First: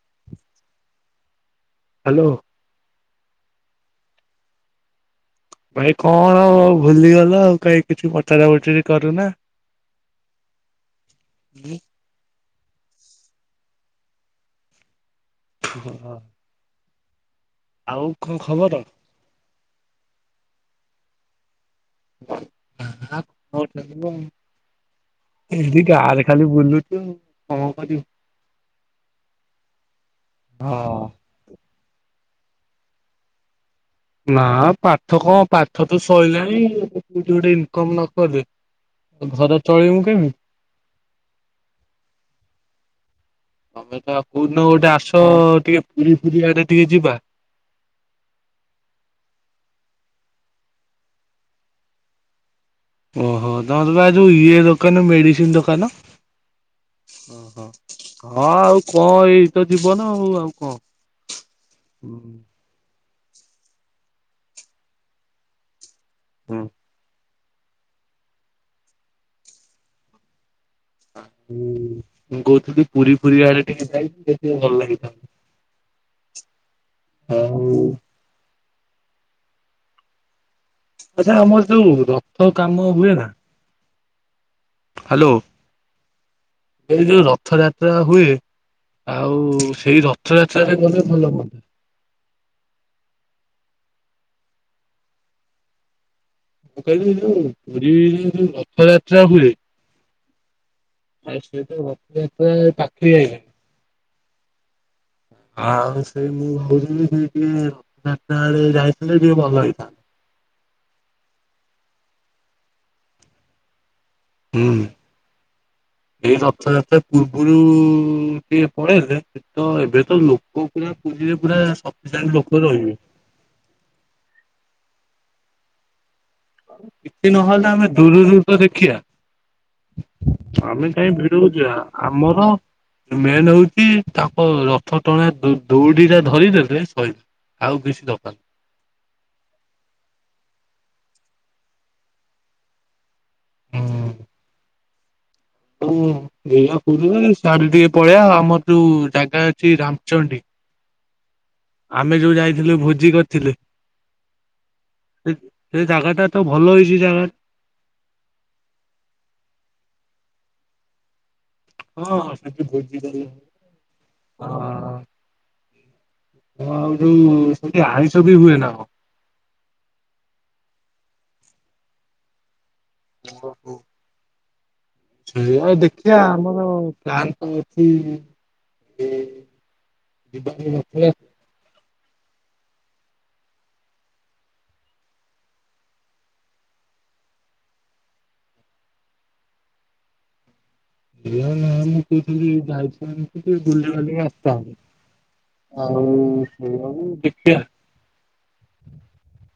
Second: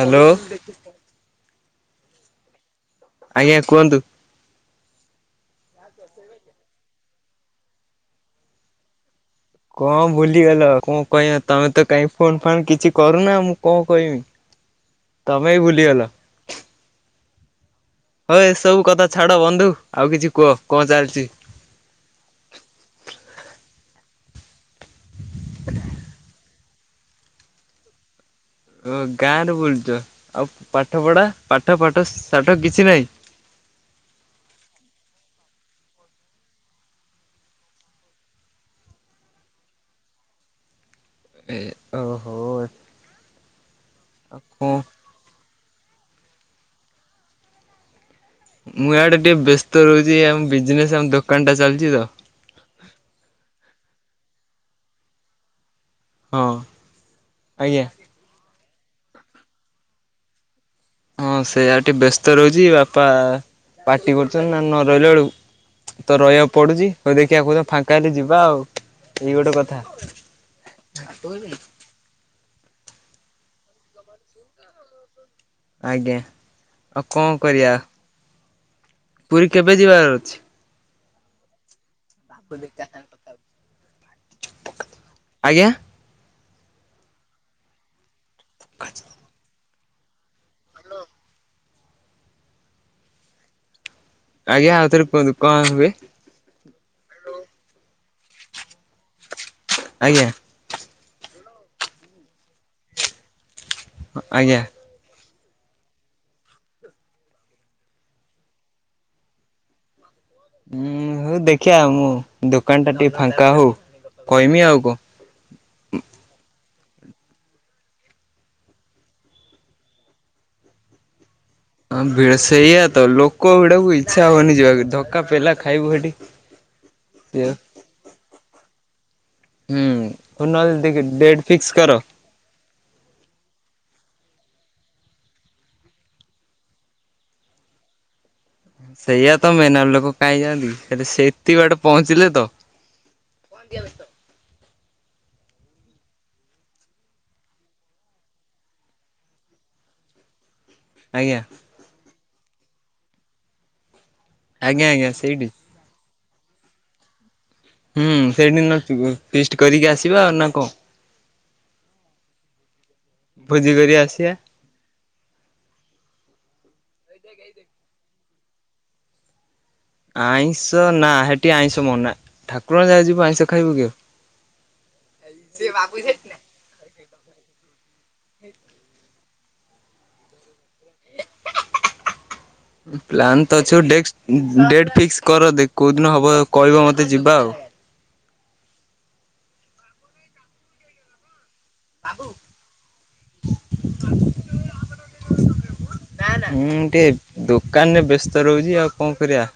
Hello. Hello. ଆଜ୍ଞା କୁହନ୍ତୁ? ଭାଇ କଣ ଆଉ ଭୁଲିଗଲ ଆଉ କାଇଁ କିଛି ପଚରା ପୁଚୁରି କରୁନା। କଣ ଭୁଲିଗଲ କଣ କାଇଁ ତମେ ତ କାଇଁ ଫୋନ ଫାନ କିଛି କରୁନା, ମୁଁ କଣ କହିବିତମେ ବି ଭୁଲିଗଲ? ଆଉ କଣ ହଁ ଏ ଖବର? ସବୁ କଥା ଛାଡ ବନ୍ଧୁ ଆଉ କିଛି କୁହ କଣ ଚାଲିଛି? [unintelligible] ଏଇଁଦି ଗାଁ ରେ ଖାଲି ବୁଲୁ ହୁଁ, କଣ କରିବୁ? ଓ ଗାଁ ରେ ବୁଲୁଚ ଆଉ ପାଠ ହଁ। ପଢା ପାଠ ପାଠ ଶାଠ କିଛି ନାହିଁ? ନା ପାଠ କଣ ପାଠ ତ ଶଇଲାଣି କୋଉଠି ଗୋଟେ ଇନକମ୍ ନ କଲେ ଘର ଚଳେଇବୁ କେମିତି? ଏ ଓ ହୋ। ତମେ ତ କଉ ଦିନ କଣ? ଗୋଟେ ଆସ, ଟିକେ ପୁରୀ ଫୁରୀ ଆଡେ ଟିକେ ଯିବା। ମୁଁ ଆଡେ ଟିକେ ବ୍ୟସ୍ତ ରହୁଛି, ଆମ ବିଜନେସ ଆମ ଦୋକାନ ଟା ଚାଲିଛି ତ। ଓହୋ ତମର ତ ବା ଯୋଉ ଇଏ ଦୋକାନ ମେଡିସିନ ଦୋକାନ? ହଁ। ଓ ହୋ ଆଜ୍ଞା ହଁ ଆଉ କଣ ଏଇ ତ ଜୀବନ ଆଉ କଣ। ହଁ ସେଇଆ ଟିକେ ବ୍ୟସ୍ତ ହୁଁ। ରହୁଛି ବାପା ପାଟି କରୁଛନ୍ତି ନା ନ ରହିଲା ବେଳକୁ ତ ରହିବାକୁ ପଡୁଛି ହଉ ଦେଖିବା କୋଉ ଦିନ ଫାଙ୍କା ହେଲେ ଯିବା ଆଉ, ଏଇ ଗୋଟେ କଥା। ବାପୁ ମୁଁ କହୁଥିଲି ପୁରୀ ଫୁରୀ ଆଡେ ଟିକେ ଯାଇ [unintelligible] ଭଲ ଲାଗିଥାନ୍ତା। ଆଜ୍ଞା, ଆଉ କଣ କରିବା? ପୁରୀ କେବେ ଯିବାର ଅଛି? ଆଚ୍ଛା ଆମର ଯୋଉ ରଥ କାମ ହୁଏ ନା? ହ୍ୟାଲୋ, ଆଜ୍ଞା ଏ ଯୋଉ ରଥଯାତ୍ରା ହୁଏ। [unintelligible] ଆଉ ସେଇ ରଥଯାତ୍ରାରେ ଗଲେ ଭଲ ହୁଅନ୍ତା। ଆଜ୍ଞା ଆଉଥରେ କୁହନ୍ତୁ କଣ ହୁଏ? ମୁଁ କହିଲି, ଯୋଉ ପୁରୀରେ ଯୋଉ ରଥଯାତ୍ରା ହୁଏ ଆଜ୍ଞା। ଫାଷ୍ଟ [unintelligible] ପାଖେଇ ଆଇଲା। ଆଜ୍ଞା। ଆଉ ସେଇ ମୁଁ ଭାବଛି ସେ ଟିକେ ଚାରିଟା ବେଳେ ଯାଇଥିଲେ ଟିକେ ଭଲ ହେଇଥାନ୍ତା। ହୁଁ ହଉ ଦେଖଆ ମୁଁ ଦୋକାନ ଟା ଟିକେ ଫାଙ୍କା ହଉ କହିମି ଆଉ ହୁଁ। କଣ ଏଇ ରଥଯାତ୍ରା ପୂର୍ବରୁ ସିଏ ପଳେଇଲେ ତ ଏବେ ତ ଲୋକ ପୁରା ପୁରୀରେ ପୁରା ହଁ ସଫିସିଏଣ୍ଟ ଭିଡ ଲୋକ ସେଇଆ ରହିବେ। ତ ଲୋକ ଭିଡକୁ ଇଚ୍ଛା ହଉନି ଯିବାକୁ ଧକ୍କା ପେଲା ଖାଇବୁ ସେଠି କିଛି ନହେଲେ ଆମେ ଦୂରରୁ ତ ଦେଖିବା ହୁଁ ହଉ ନହେଲେ ଆମେ ଦେଖ କାହିଁ ଡେଟ୍ ଭିଡକୁ ଫିକ୍ସ ଯିବା କର। ଆମର ମେନ୍ ହଉଛି ତାଙ୍କ ରଥ ଟଣା ଦୌଡି ଟା ଧରିଦେଲେ ସଇଲା ଆଉ ବେଶି ଦରକାର ସେଇଆ ତ ମେନାର ଲୋକ କାହିଁ ଯାଆନ୍ତି କି ହେଲେ ସେତିକି ବାଟ ପହଞ୍ଚିଲେ ତ କନ୍ତିିଆ ହଁ ମୁଁ ଦେଖିବା ପୁରୁଣା ସିଆଡେ ଟିକେ ପଳେଇବା ଆମର ଯୋଉ ଜାଗା ଅଛି ରାମଚଣ୍ଡୀ ଆଜ୍ଞା ଆମେ ଯୋଉ ଯାଇଥିଲୁ ଭୋଜି କରିଥିଲୁ ଆଜ୍ଞା ଆଜ୍ଞା ସେଇଠି ସେ ଜାଗା ଟା ତ ଭଲ ହେଇଛି ଜାଗା ହୁଁ ସେଇଠି ନୁଚିବୁ ଫିଷ୍ଟି କରିକି ଆସିବା ଆଉ ନା କଣ ହଁ ସିଆଡେ ଭୋଜି ଭୋଜି କରି ଆସିବା କରିବା ହଁ ହଁ ଆଉ ଯୋଉ ସେଇଠି ଆଇଁଷ ବି ହୁଏ ନା ଆଉ ଆଇଁଷ ନା ହେଠି ଆଇଁଷ ମନା ଠାକୁରଙ୍କ ଯାଗା ଯିବୁ ଆଇଁଷ ଖାଇବୁ କି ଆଉ ସେଇଆ ଦେଖିବା ଆମର ପ୍ଲାନ କଣ ଅଛି ହେ ସେ ଯିବାର ହିଁ ନଥିଲା ପ୍ଲାନ୍ ତ ଅଛି ଆଉ ଡେକ୍ସ ଡେଟ୍ ଫିକ୍ସ କର ଦେ କୋଉ ଦିନ ହବ କହିବ ମତେ ଯିବା ଆଉ ନା ମୁଁ କହୁଥିଲି ଯାଇଥାନ୍ତେ ଟିକେ ବୁଲାବୁଲି ଆସିଥାନ୍ତେ ମୁଁ ଟିକେ ଦୋକାନରେ ବ୍ୟସ୍ତ ରହୁଛି ଆଉ କଣ କରିବା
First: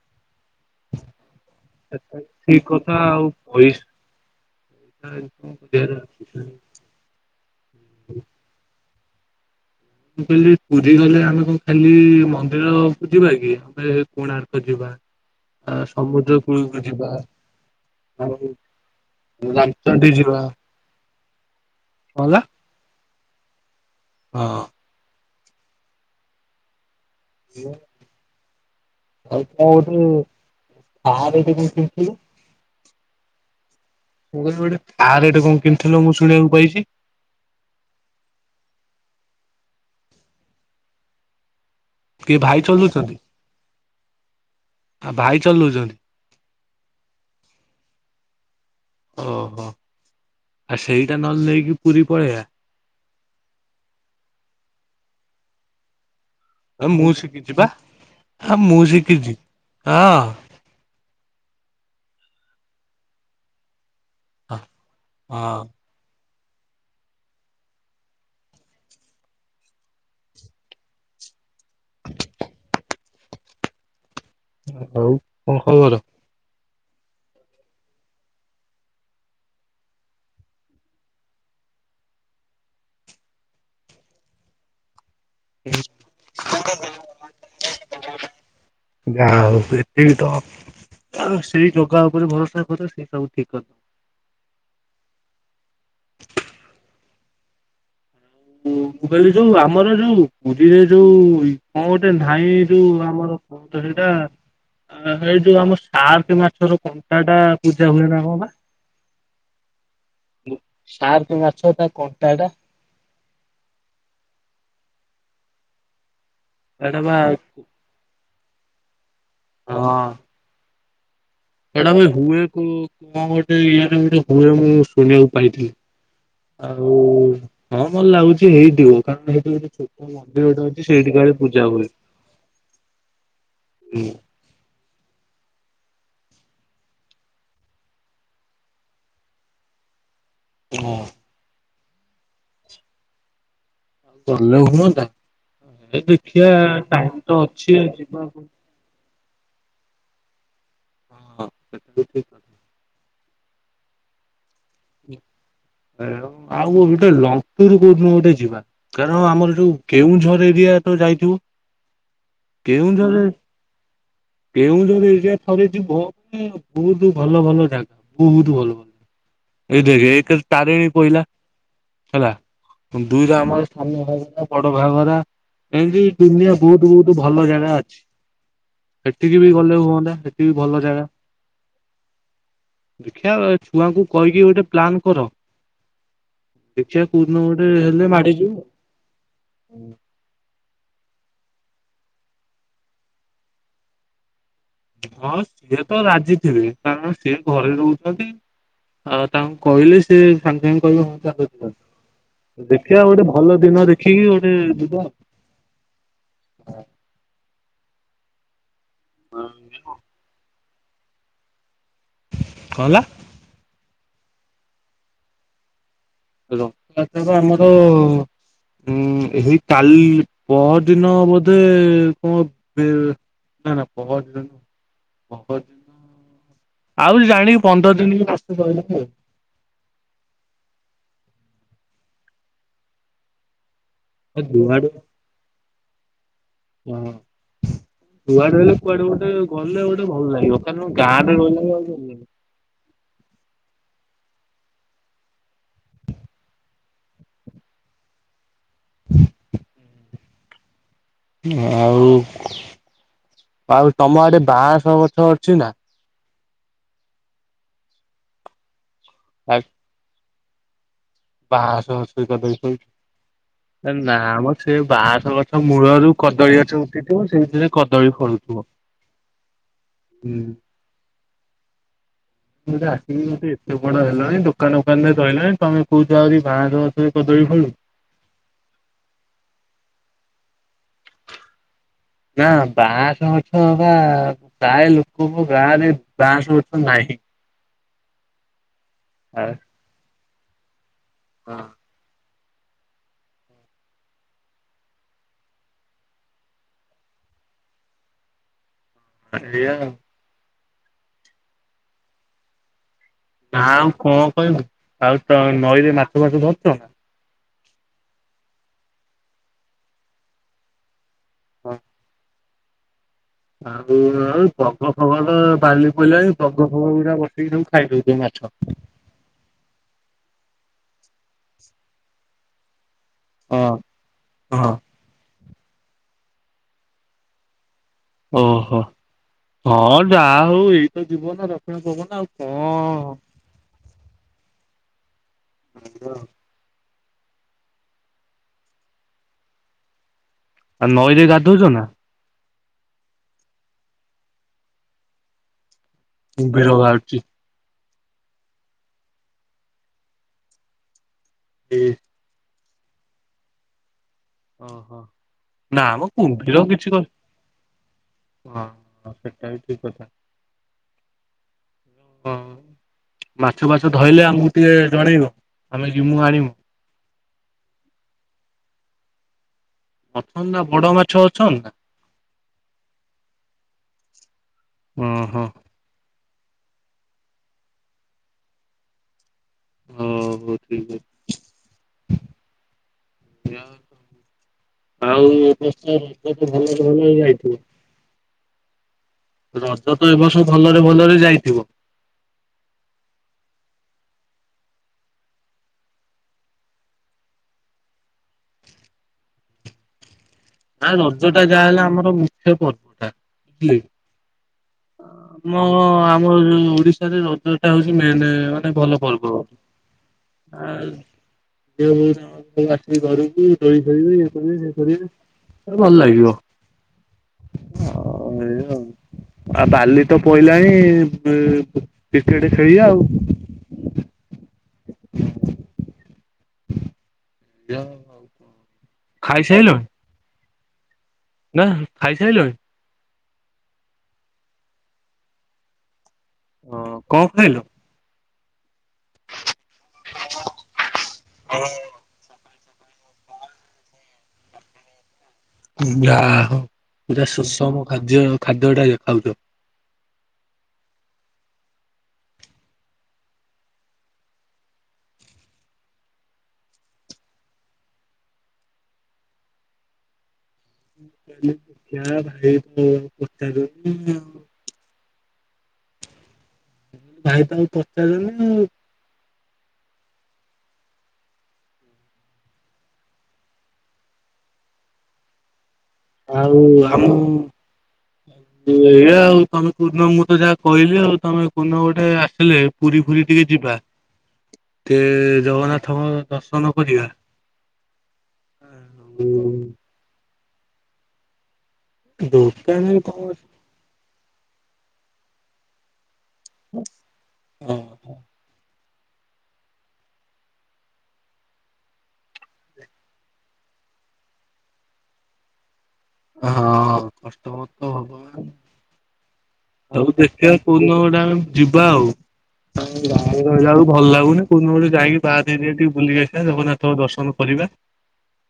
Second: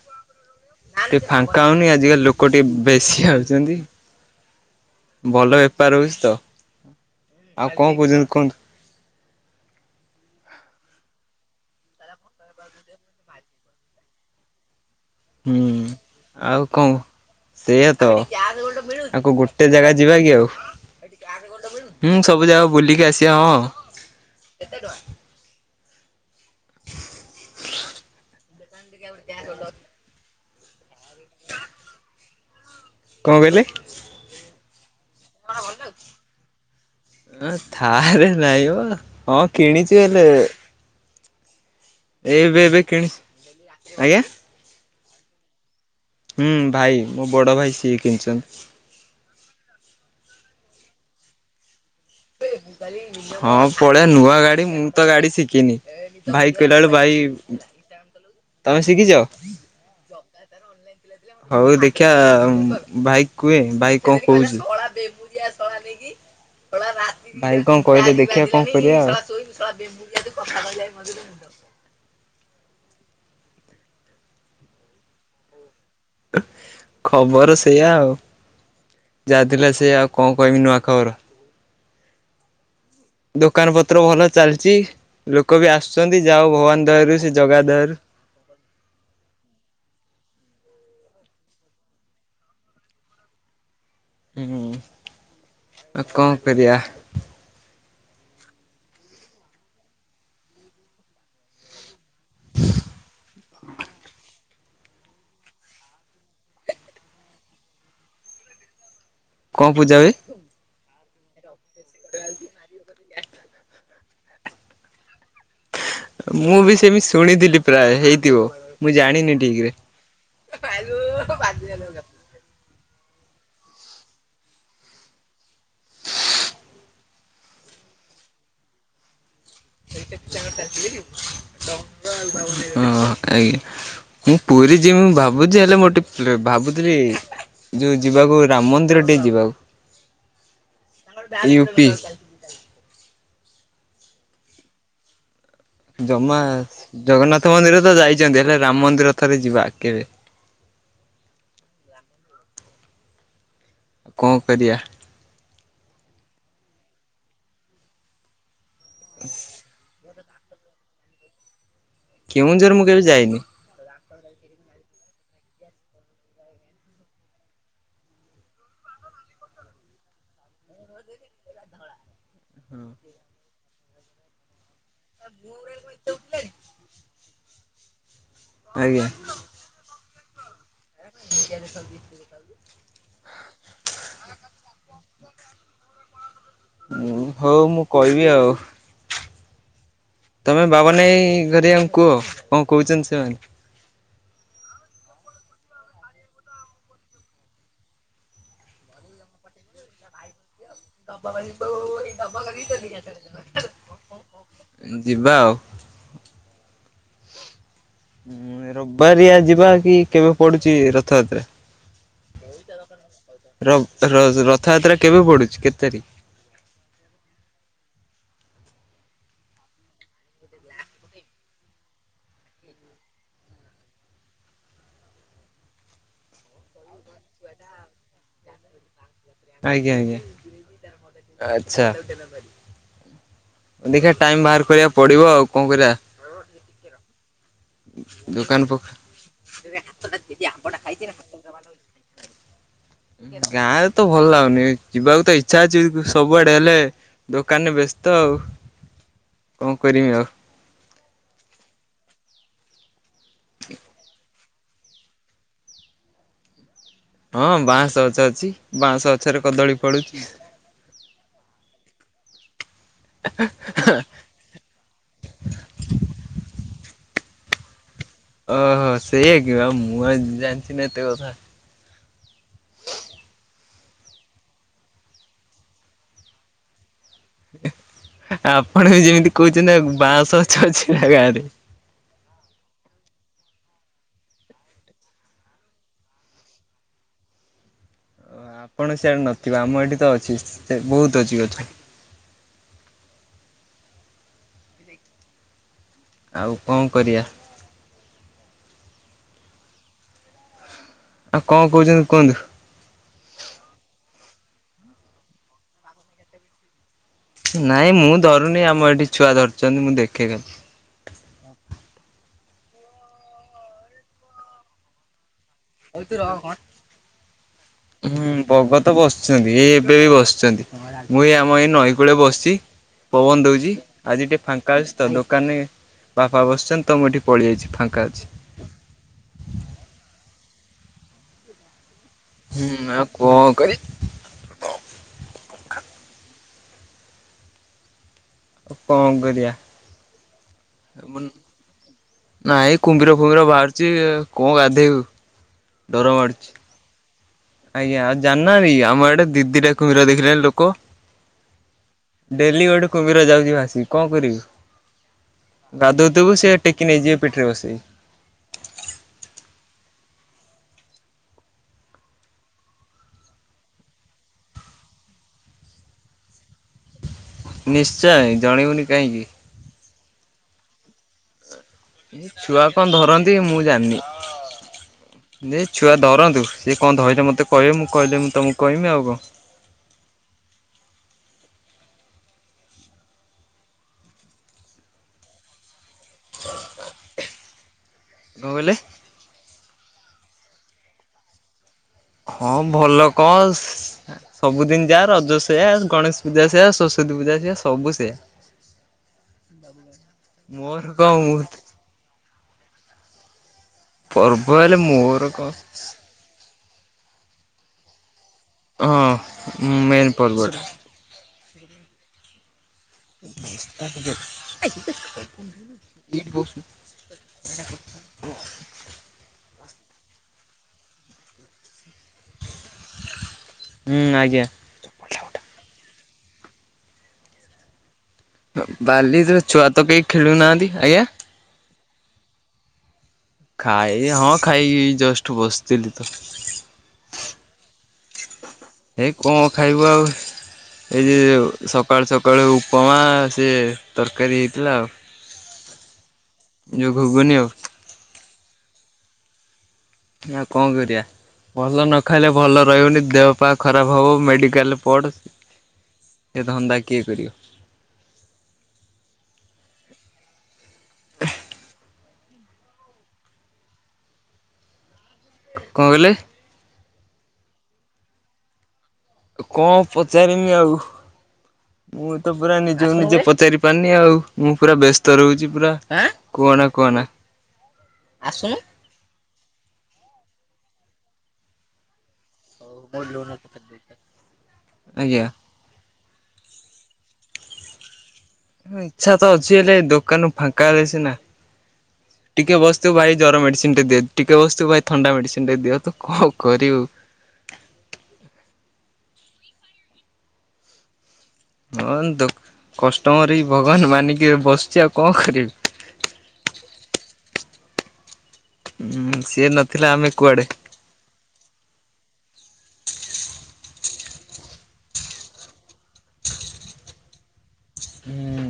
ଟିକେ ଫାଙ୍କା ହଉନି ଆଜିକାଲି ଲୋକ ଠିକ ଟିକେ କଥା ଆଉ ବେଶୀ ହଉଛନ୍ତି ପଇସା ଇନକମ୍ ଭଲ କରିବାର ବେପାର ହଉଛି ତ ଅଛି। ଆଉ କଣ କହୁଛନ୍ତି କୁହନ୍ତୁ ମୁଁ କହିଲି ପୁରୀ ଗଲେ ଆମେ କଣ ଖାଲି ମନ୍ଦିରକୁ ଯିବା କି ଫେରେ କୋଣାର୍କ ଯିବା ହୁଁ ଆ ସମୁଦ୍ର ଆଉ କୂଳକୁ କଣ ଯିବା ସେଇଆ ତ ଆଉ କଣ ଗୋଟେ ଜାଗା ଯିବା କି ଆଉ ହୁଁ କଣ ହେଲା ସବୁ ଜାଗା ବୁଲିକି ଆସିବା ହଁ ଆଉ କଣ ଗୋଟେ କାରରେ ଯିବି କଣ କହିଲେ? ମୁଁ କହିଲି ଗୋଟେ ଥାଆର ଟେ କଣ କିଣିଥିଲ ମୁଁ ଶୁଣିବାକୁ ପାଇଛି ହ ଥାର ନାଇଁ ମ ହଁ କିଣିଛି ହେଲେ କିଏ ଏବେ ଭାଇ ଏବେ ଚଲଉଛନ୍ତି କିଣିଛି ଆଜ୍ଞା। ଆଉ ଭାଇ ଚଲଉଛନ୍ତି ହୁଁ ଭାଇ ମୋ ବଡ ଭାଇ ସିଏ କିଣିଛନ୍ତି। ଓହୋ ଆଉ ସେଇଟା ନହେଲେ ନେଇକି ପୁରୀ ପଳେଇବା। ହଁ ପଳେଇଆ ନୂଆ ଗାଡି ମୁଁ ତ ଗାଡି ଶିଖିନି ଭାଇ ଆ ପିଲାବେଳୁ ମୁଁ ଭାଇ ଶିଖିଛି ବା ଆ ମୁଁ ତମେ ଶିଖିଛ? ଶିଖିଛି। ହଁ ହଉ ଦେଖିଆ ଭାଇକି କୁହେ ଭାଇ କଣ କହୁଛି ହଁ ଭାଇ କଣ କହିଲେ ଦେଖିବା କଣ କରିବା ଆଉ। [unintelligible] ଆଉ କଣ ଖବର? ଖବର ସେଇଆ ଆଉ ଯାହା ଥିଲା ସେଆ ଆଉ କଣ କହିବି ନୂଆ ଖବର। ଦୋକାନ ପତ୍ର ଭଲ ଚାଲିଛି ଲୋକ ବି ଆସୁଛନ୍ତି ଯାହା ହୋଉ ଭଗବାନ୍ ଦୟାରୁ ସେ ଜଗା ଦଆରୁ। ଯାହା ହଉ ଏତେ ବି ତ ଆଉ ସେଇ ଜଗା ଉପରେ ଭରସା କରି ସେଇ ସବୁ ଠିକ୍ କରିଦବ। ହୁଁ ଆଉ କଣ କରିବା। ମୁଁ ମୁଁ କହିଲି ଯୋଉ ଆମର ଯୋଉ ପୁରୀରେ ଯୋଉ କଣ ଗୋଟେ ନାଇଁ ଯୋଉ ଆମର [unintelligible] ଏଇ ଯୋଉ ଆମ ସାର୍କ ମାଛର କଣ୍ଟା ଟା ପୂଜା ହୁଏ ନା କଣ ବା? କଣ ପୂଜା ହୁଏ? ସାର୍ ମାଛ ତା କଣ୍ଟା ଟା। ମୁଁ ବି ଏଟା ସେମିତି ବା ଶୁଣିଥିଲି ପ୍ରାୟେ ହେଇଥିବ ମୁଁ ଜାଣିନି ଠିକ୍ ରେ। ଉ ହୁଁ [unintelligible] ସେଟା ବି ହୁଏ କଣ ଗୋଟେ ଇଏରେ ଗୋଟେ ହୁଏ ମୁଁ ଶୁଣିବାକୁ ପାଇଥିଲି। ଆଉ ହଁ ଭଲ ଲାଗୁଛି ହେଇଥିବ କାରଣ ହେଇଥିବ। [unintelligible] ହଁ ଆଜ୍ଞା ହୁଏ। ହୁଁ ମୁଁ ପୁରୀ ଯିମି ମୁଁ ଭାବୁଛି ହେଲେ ମୋର ଟିକେ ଭାବୁଥିଲି। ଯୋଉ ଯିବାକୁ ରାମ ମନ୍ଦିର ଟିକେ ଯିବାକୁ। ହଁ। ୟୁପି। ଗଲେ ହୁଅନ୍ତା। ଏ ଜମା ଦେଖିବା ଟାଇମ ତ ଜଗନ୍ନାଥ ଅଛି ମନ୍ଦିର ଆଉ ତ ଯିବାକୁ। ଯାଇଛନ୍ତି ହଁ ହେଲେ ରାମ ମନ୍ଦିର ଥରେ ଯିବା କେବେ। ହଁଁ [unintelligible] କଣ କରିବା। ଆଉ ଗୋଟେ ଲଙ୍ଗଟୁରୁ କୋଉ ଦିନ ଗୋଟେ ଯିବା କାରଣ ଆମର ଯୋଉ କେଉଁଝର ଏରିଆ ତ ଯାଇଥିବୁ କେଉଁଝର ମୁଁ କେବେ କେଉଁଝରରେ ଯାଇନି କେଉଁଝର ଏରିଆ ଥରେ ଯିବ ବହୁତ୍ ଭଲ ଭଲ ଜାଗା ବହୁତ୍ ଭଲ ଭଲ ଏଇ ଦେଖ ଏକ ତାରିଣୀ ପଇଲା ହେଲା ଦୁଇ ରେ ଆମର ସାନ ଘାଗେରା ବଡ ଘାଗରା ଏମିତି ଦୁନିଆ ବହୁତ୍ ବହୁତ୍ ଭଲ ଜାଗା ଅଛି। ଆଜ୍ଞା। ସେଠିକି ବି ଗଲେ ହୁଅନ୍ତା ସେଠି ବିି ଭଲ ଜାଗା ଦେଖିବା ଛୁଆଙ୍କୁ କହିକି ଗୋଟେ ପ୍ଲାନ୍ କର ଦେଖିଆ କୋଉଦିନ ହଉ ଗୋଟେ ମୁଁ ହେଲେ କହିବି ମାଡି ଆଉ। ଯିବୁ। ତମେ ବାବାନାଇ ଘରିଆକୁ କୁହ କଣ କହୁଛନ୍ତି ସେମାନେ। ହଁ ସିଏ ତ ରାଜି ଥିବେ କାରଣ ସିଏ ଘରେ ରହୁଛନ୍ତି। ଆଉ ତାଙ୍କୁ କହିଲି ସେ ସାଙ୍ଗେ ସାଙ୍ଗେ କହିବ [unintelligible] ଦେଖିବା ଗୋଟେ ଭଲ ଦିନ ଦେଖିକି ଗୋଟେ ଯିବା। ଯିବା ଆଉ। ରବିବାରିଆ ଯିବା କି କେବେ ପଡୁଛି ରଥଯାତ୍ରା। କଣ ହେଲା ର ର ରଥଯାତ୍ରା କେବେ ପଡୁଛି କେତେ ତାରିଖି? [unintelligible] ଆମର ଉଁ ଏଇ କାଲି ପହର ଦିନ ବୋଧେ କଣ [unintelligible] ନା ନା ପହରଦିନ [unintelligible] ଆଉ ଜାଣି ପନ୍ଦର ଦିନ ବସ୍ତେ କହିଲ ଆଉ। ଆଜ୍ଞା ଆଜ୍ଞା। ଆଛା ଦେଖି ଆ ଟାଇମ ବାହାର କରିବାକୁ ପଡିବ ଆଉ କଣ କରିବା। ହୁ। କୁଆଡେ ଦୋକାନ ଗଲେ ଫୋକାନ କୁଆଡେ ଗୋଟେ ଗଲେ ଗୋଟେ ଭଲ ଲାଗିବ ଗାଁ ରେ [unintelligible] ଗାଁ ରେ ତ ଭଲ ଲାଗୁନି ଯିବାକୁ ତ ଇଚ୍ଛା ଅଛି ସବୁଆଡେ ହେଲେ ଦୋକାନରେ ବ୍ୟସ୍ତ ଆଉ କଣ କରବି ଆଉ। ଆଉ ଆଉ ତମ ଆଡେ ବାଆଁ ସହ ଗଛ ଅଛି ନା?। ହଁ ବାଁଶ ଗଛ ଅଛି ବାଉଁଶ ଗଛରେ କଦଳୀ ଫାଳୁଛି। ବାଉଶ ଗଛରେ କଦଳୀ ଫଳିଛି ଏ ନା ମୋ। ସେ ବାହାଁସ ଗଛ ମୂଳରୁୁ କଦଳୀ ଗଛ ଉଠେଇଥିବ ସେଇଥିରେ କଦଳୀ ଫଳୁଛି। ଓହୋ ସେଇଥା କି ମୁଁ ଆଉ ଜାଣିଛି ନା ଏତେ କଥା। ମୁଁ ତ ଆସିବି ଏତେ ବଡ ହେଲାଣି ଦୋକାନ ଫକାନ ରେ ରହିଲଣି ତମେ କୋଉଛ ଆହୁରି ବାହାର ସିଏ କଦଳୀ ଫଳୁ। ଆପଣ ବି ଯେମିତି କହୁଛନ୍ତି ନା ବାଁଉଶ ଗଛ ଅଛି ନା ଗାଁରେ। ନା ବାଁସ ଗଛ ବା ପାୟ ଲୋକ ଗାଁ ରେ ବାଁସ ଗଛ ନାହିଁ। ଆପଣ ସିଆଡେ ଆ ନଥିବ ଆମ ଏଠି ତ ଅଛି ସେ ବହୁତ ଅଛି ଗଛ। ହଁ ଆଉ କଅଁ କରିଆ। ଆଜା [unintelligible] ଆଉ କଣ କହୁଚନ୍ତି କୁହନ୍ତୁ। ନ ମ କଣ କହିିଁ ମୁଆଉ ତ ନଈରେ ମାଛ ଫାଛ ଧରୁଚ଼? ନାଇଁ ମୁଁ ଧରୁନି ଆମ ଏଠି ଛୁଆ ଧରିଛନ୍ତି ମୁଁ ଦେଖେ ବସି ଉ ଆଉଉ [unintelligible] ବଗ ଫଗ ତ ବାଲି ପଡ଼ିଲାଣି ବଗ ଫଗ ଗୁଡା ବସେଇିକି ସବୁ ଖାଇଦଉଛି ହୁଁ ମାଛ। ବଗ ତ ବସଛନ୍ତି ଏଇ ଏବେ ବି ବସିଛନ୍ତି ମୁଁ ଏଇ ଆମ ଏଇ ନଈ କୂଳେ ବସିଛି। ପବନ ଦଉଛି ହଁ ଆଜି ଟିକେ ଫାଙ୍କା ଅଛି। ତ ଦୋକାନରେ ବାପା ବସିଛନ୍ତି ତ ମୁଁ ଏଠି ପଳେଇଯାଇଛି ଫାଙ୍କା ଅଛି। ଓହୋ ହଁ ଯାହା ହଉ ଏଇ ତ ଯିବ ନା ରକ୍ଷଣା ପବନ ଆଉ କଣ ହୁଁ ଆଉ କଣ କରି। ହ ହ [unintelligible] କଆଁ କରିଆ। ଆଉ ନଈରେ ଗାଧଉଛ ନା? ନାଇଁ କୁମ୍ଭିର ଫୁମ୍ବିର ବାହାରୁଛି କଣ ଗାଧେଇବୁ। ଡର ମାଡୁଛି କୁ୍ମ୍ବିର ବାହାରୁଛି। ଆଜ୍ଞା ଆଉ ଜାନାଭି ଆମର ଆଡେ ଦିଦିଟା କୁମ୍ଭୀର ଦେଖିଲେଣି ଲୋକ। ଇ ଡେଲି ଗୋଟେ କୁମ୍ଭୀର ଯାଉଛି ଭାସିକି କଅଁ କରିବୁ। ଓହୋ ନା ମ ଗାଧଉଥିବୁ ସେଏ କୁମ୍ଭୀର କିଛି ଟେକି କରି ନେଇଯିବେ ପିଠିରେ ବସେଇ। ହଁ ସେଟା ବି ଠିକ କଥା ହଁ। ମାଛ ଫାଛ ଧଇଲେ ଆମକୁ ଟିକେ ଜଣେଇବ ଆମେ ଜିମୁ ଆଣିବୁ। ନିଶ୍ଚିୟ ଜଣେଇବୁନି କାହିଁକି। ଅଛନ୍ ନା ବଡ ମାଛ ଅଛନ୍ ନା? ଏ ଛୁଆ କଅଁ ଧରନ୍ତି ମୁଁ ଓ ହୋ। ଜାଣିନି। ଛୁଆ ଧରନ୍ତୁ ଇଏ କଣ ଧରିଲେ ମତେ କହିବେ ମୁଁ କହିଲେ ମୁଁ ତମକୁ କହିବି ଆଉ କଣ। ହଁ ହୋ ଠିକ ଅଛି। ଆଉ [unintelligible] ଭଲରେ ଭଲ ହେଇ [unintelligible] କଣ କହିଲେ? ରଜ ତ ଏ ବର୍ଷ ଭଲରେ ଭଲରେ ଯାଇଥିବ। ହଁ ଭଲ କଁ ସବୁଦିନ୍ ଯାହା ରଜ ସେଆ ଗଣେଶ ପୂଜା ସେଆ ସରସ୍ଵତୀ ପୂଜା ସିଆ ସବୁ ସେଆ। [unintelligible] ମୋର ନା କଣ ମୁଁ ରଜଟା ଯାହା ହେଲେ ଆମର ମୁଖ୍ୟ ପର୍ବଟା ବୁଝିଲି। ପର୍ବ ହେଲେ ମୋର କଣ ଆମ ଆମ ଓଡି ଓଡିଶାରେ ରଜଟା ହଉଚି ମେନେ। ହଁ ମେନ୍ ପର୍ବଟା। ହ ଆସିବି ଘରକୁ ରୋଳି ଖିବି ଇଏ କରିବେ ସେଏ କରିବେ। ଭଲ ଲାଗିବ। [unintelligible] ହଁ ଆ ବାଲି ତ ପଇଲାଣି କ୍ରିକେଟେ ଖେଳିଆ ଆଉ। ହୁଁ ଆଜ୍ଞା! ଯ ତ ବାଲିରେ ଛୁଆ ତ କେଇ ଖେଳୁନାହାଁନ୍ତି। ଆଜ୍ଞା? ନା ଖାଇସାଇଲୁଣି? ଖାଇ ହଁ ଖାଇି ଜଷ୍ଟ ବସିଥିଲି ତ। ଓ କଁ ଖାଇଲୁ? ହେଇ କଁ ଖାଇବୁ ଆଉ ଏଇ ଯୋଉ ସକାଳୁ ସକ୍ କାଳୁ ଉପମା ସିଏ ତରକାରୀ ହେଇଥିଲା ଆଉ। ଯାହା ହଉ ଯୋଉ ପୁରା ଘୁଗୁନି ଆଉ ସୁଷମ ଖାଦ୍ୟ ଖାଦ୍ୟଟା ଦେଖାଉଚ। ଆଉ କଁ କରିବା। ଭଲ ନ ଖାଇଲେ ଭଲ ରହିବୁନି ଦେହ ପା ଖରାପ ହବ ମେଡିକାଲରେ ପଡ। ଏ ଧନ୍ତା କିଏ କରିବ। [unintelligible] କଁ କଇଲେ? ଭାଇ ତ ଆଉ ପଚାରୁନି ଆଉ। କଁ ପଚାରିମି ଆଉ। ମୁଁ ତ ପୁରା ନିଜକୁ ନିଜେ ପଚାରି ପାରୁନି ଆଉ। ମୁଁ ପୁରା ବ୍ୟସ୍ତ ରହୁଚି ପୁରା। ଆଉ। ଆଉ କୁହନା ଆମ କୁହନା। ଏଇଆ ଆଉ ତମେ କୋଉଦିନ ମୁଁ ତ ଯାହା କହିଲି ଆଉ ତମେ କୋଉଦିନ ଗୋଟେ ଆସିଲେ ପୁରୀ ଫୁରୀ ଟିକେ ଯିବା ଆଜ୍ଞା। ଟିକେ ଜଗନ୍ନାଥଙ୍କ ଦର୍ଶନ କରିବା। ଇଚ୍ଛା ତ ଅଛି ହେଲେ ଦୋକାନ ଫାଙ୍କା ହେଲେ ସିନା। ଟିକେ ଦୋକାନ ବସିଥିବୁ ଭାଇ କଣ ଜର ମେଡ଼ିସି ନ୍ଟେ ଦିଅ ଟିକେ ବସ୍ତୁ ଭାଇ ଥଣ୍ଡା ମେଡିସିନଟେ ଦିଅ ତୁ କଣ କରିବୁ। ଓହୋ। ହଁ ତ କଷ୍ଟମର ହି ଭଗବାନ୍ ମାନିକି ବସିଚି ଆଉ କଣ କରିବି। ହଁ କଷ୍ଟମର ତ ଭଗବାନ୍। ହୁଁ ସିଏ ନଥିଲେ ଆମେ କୁଆଡେ। ପୁନ ଗୋଟେ ଆମେ ଯିବା ଆଉ। ଆ ଗାଁରେ ରହିଲାକୁ ଭଲ ଲାଗୁନି କୋଉ ଦିନ ଗୋଟେ ଯାଇକି ବାହା ଯ ଟିକେ ବୁଲିକ ଆସିବା ଜଗନ୍ନାଥଙ୍କ ଦର୍ଶନ କରିବା। ହୁଁ!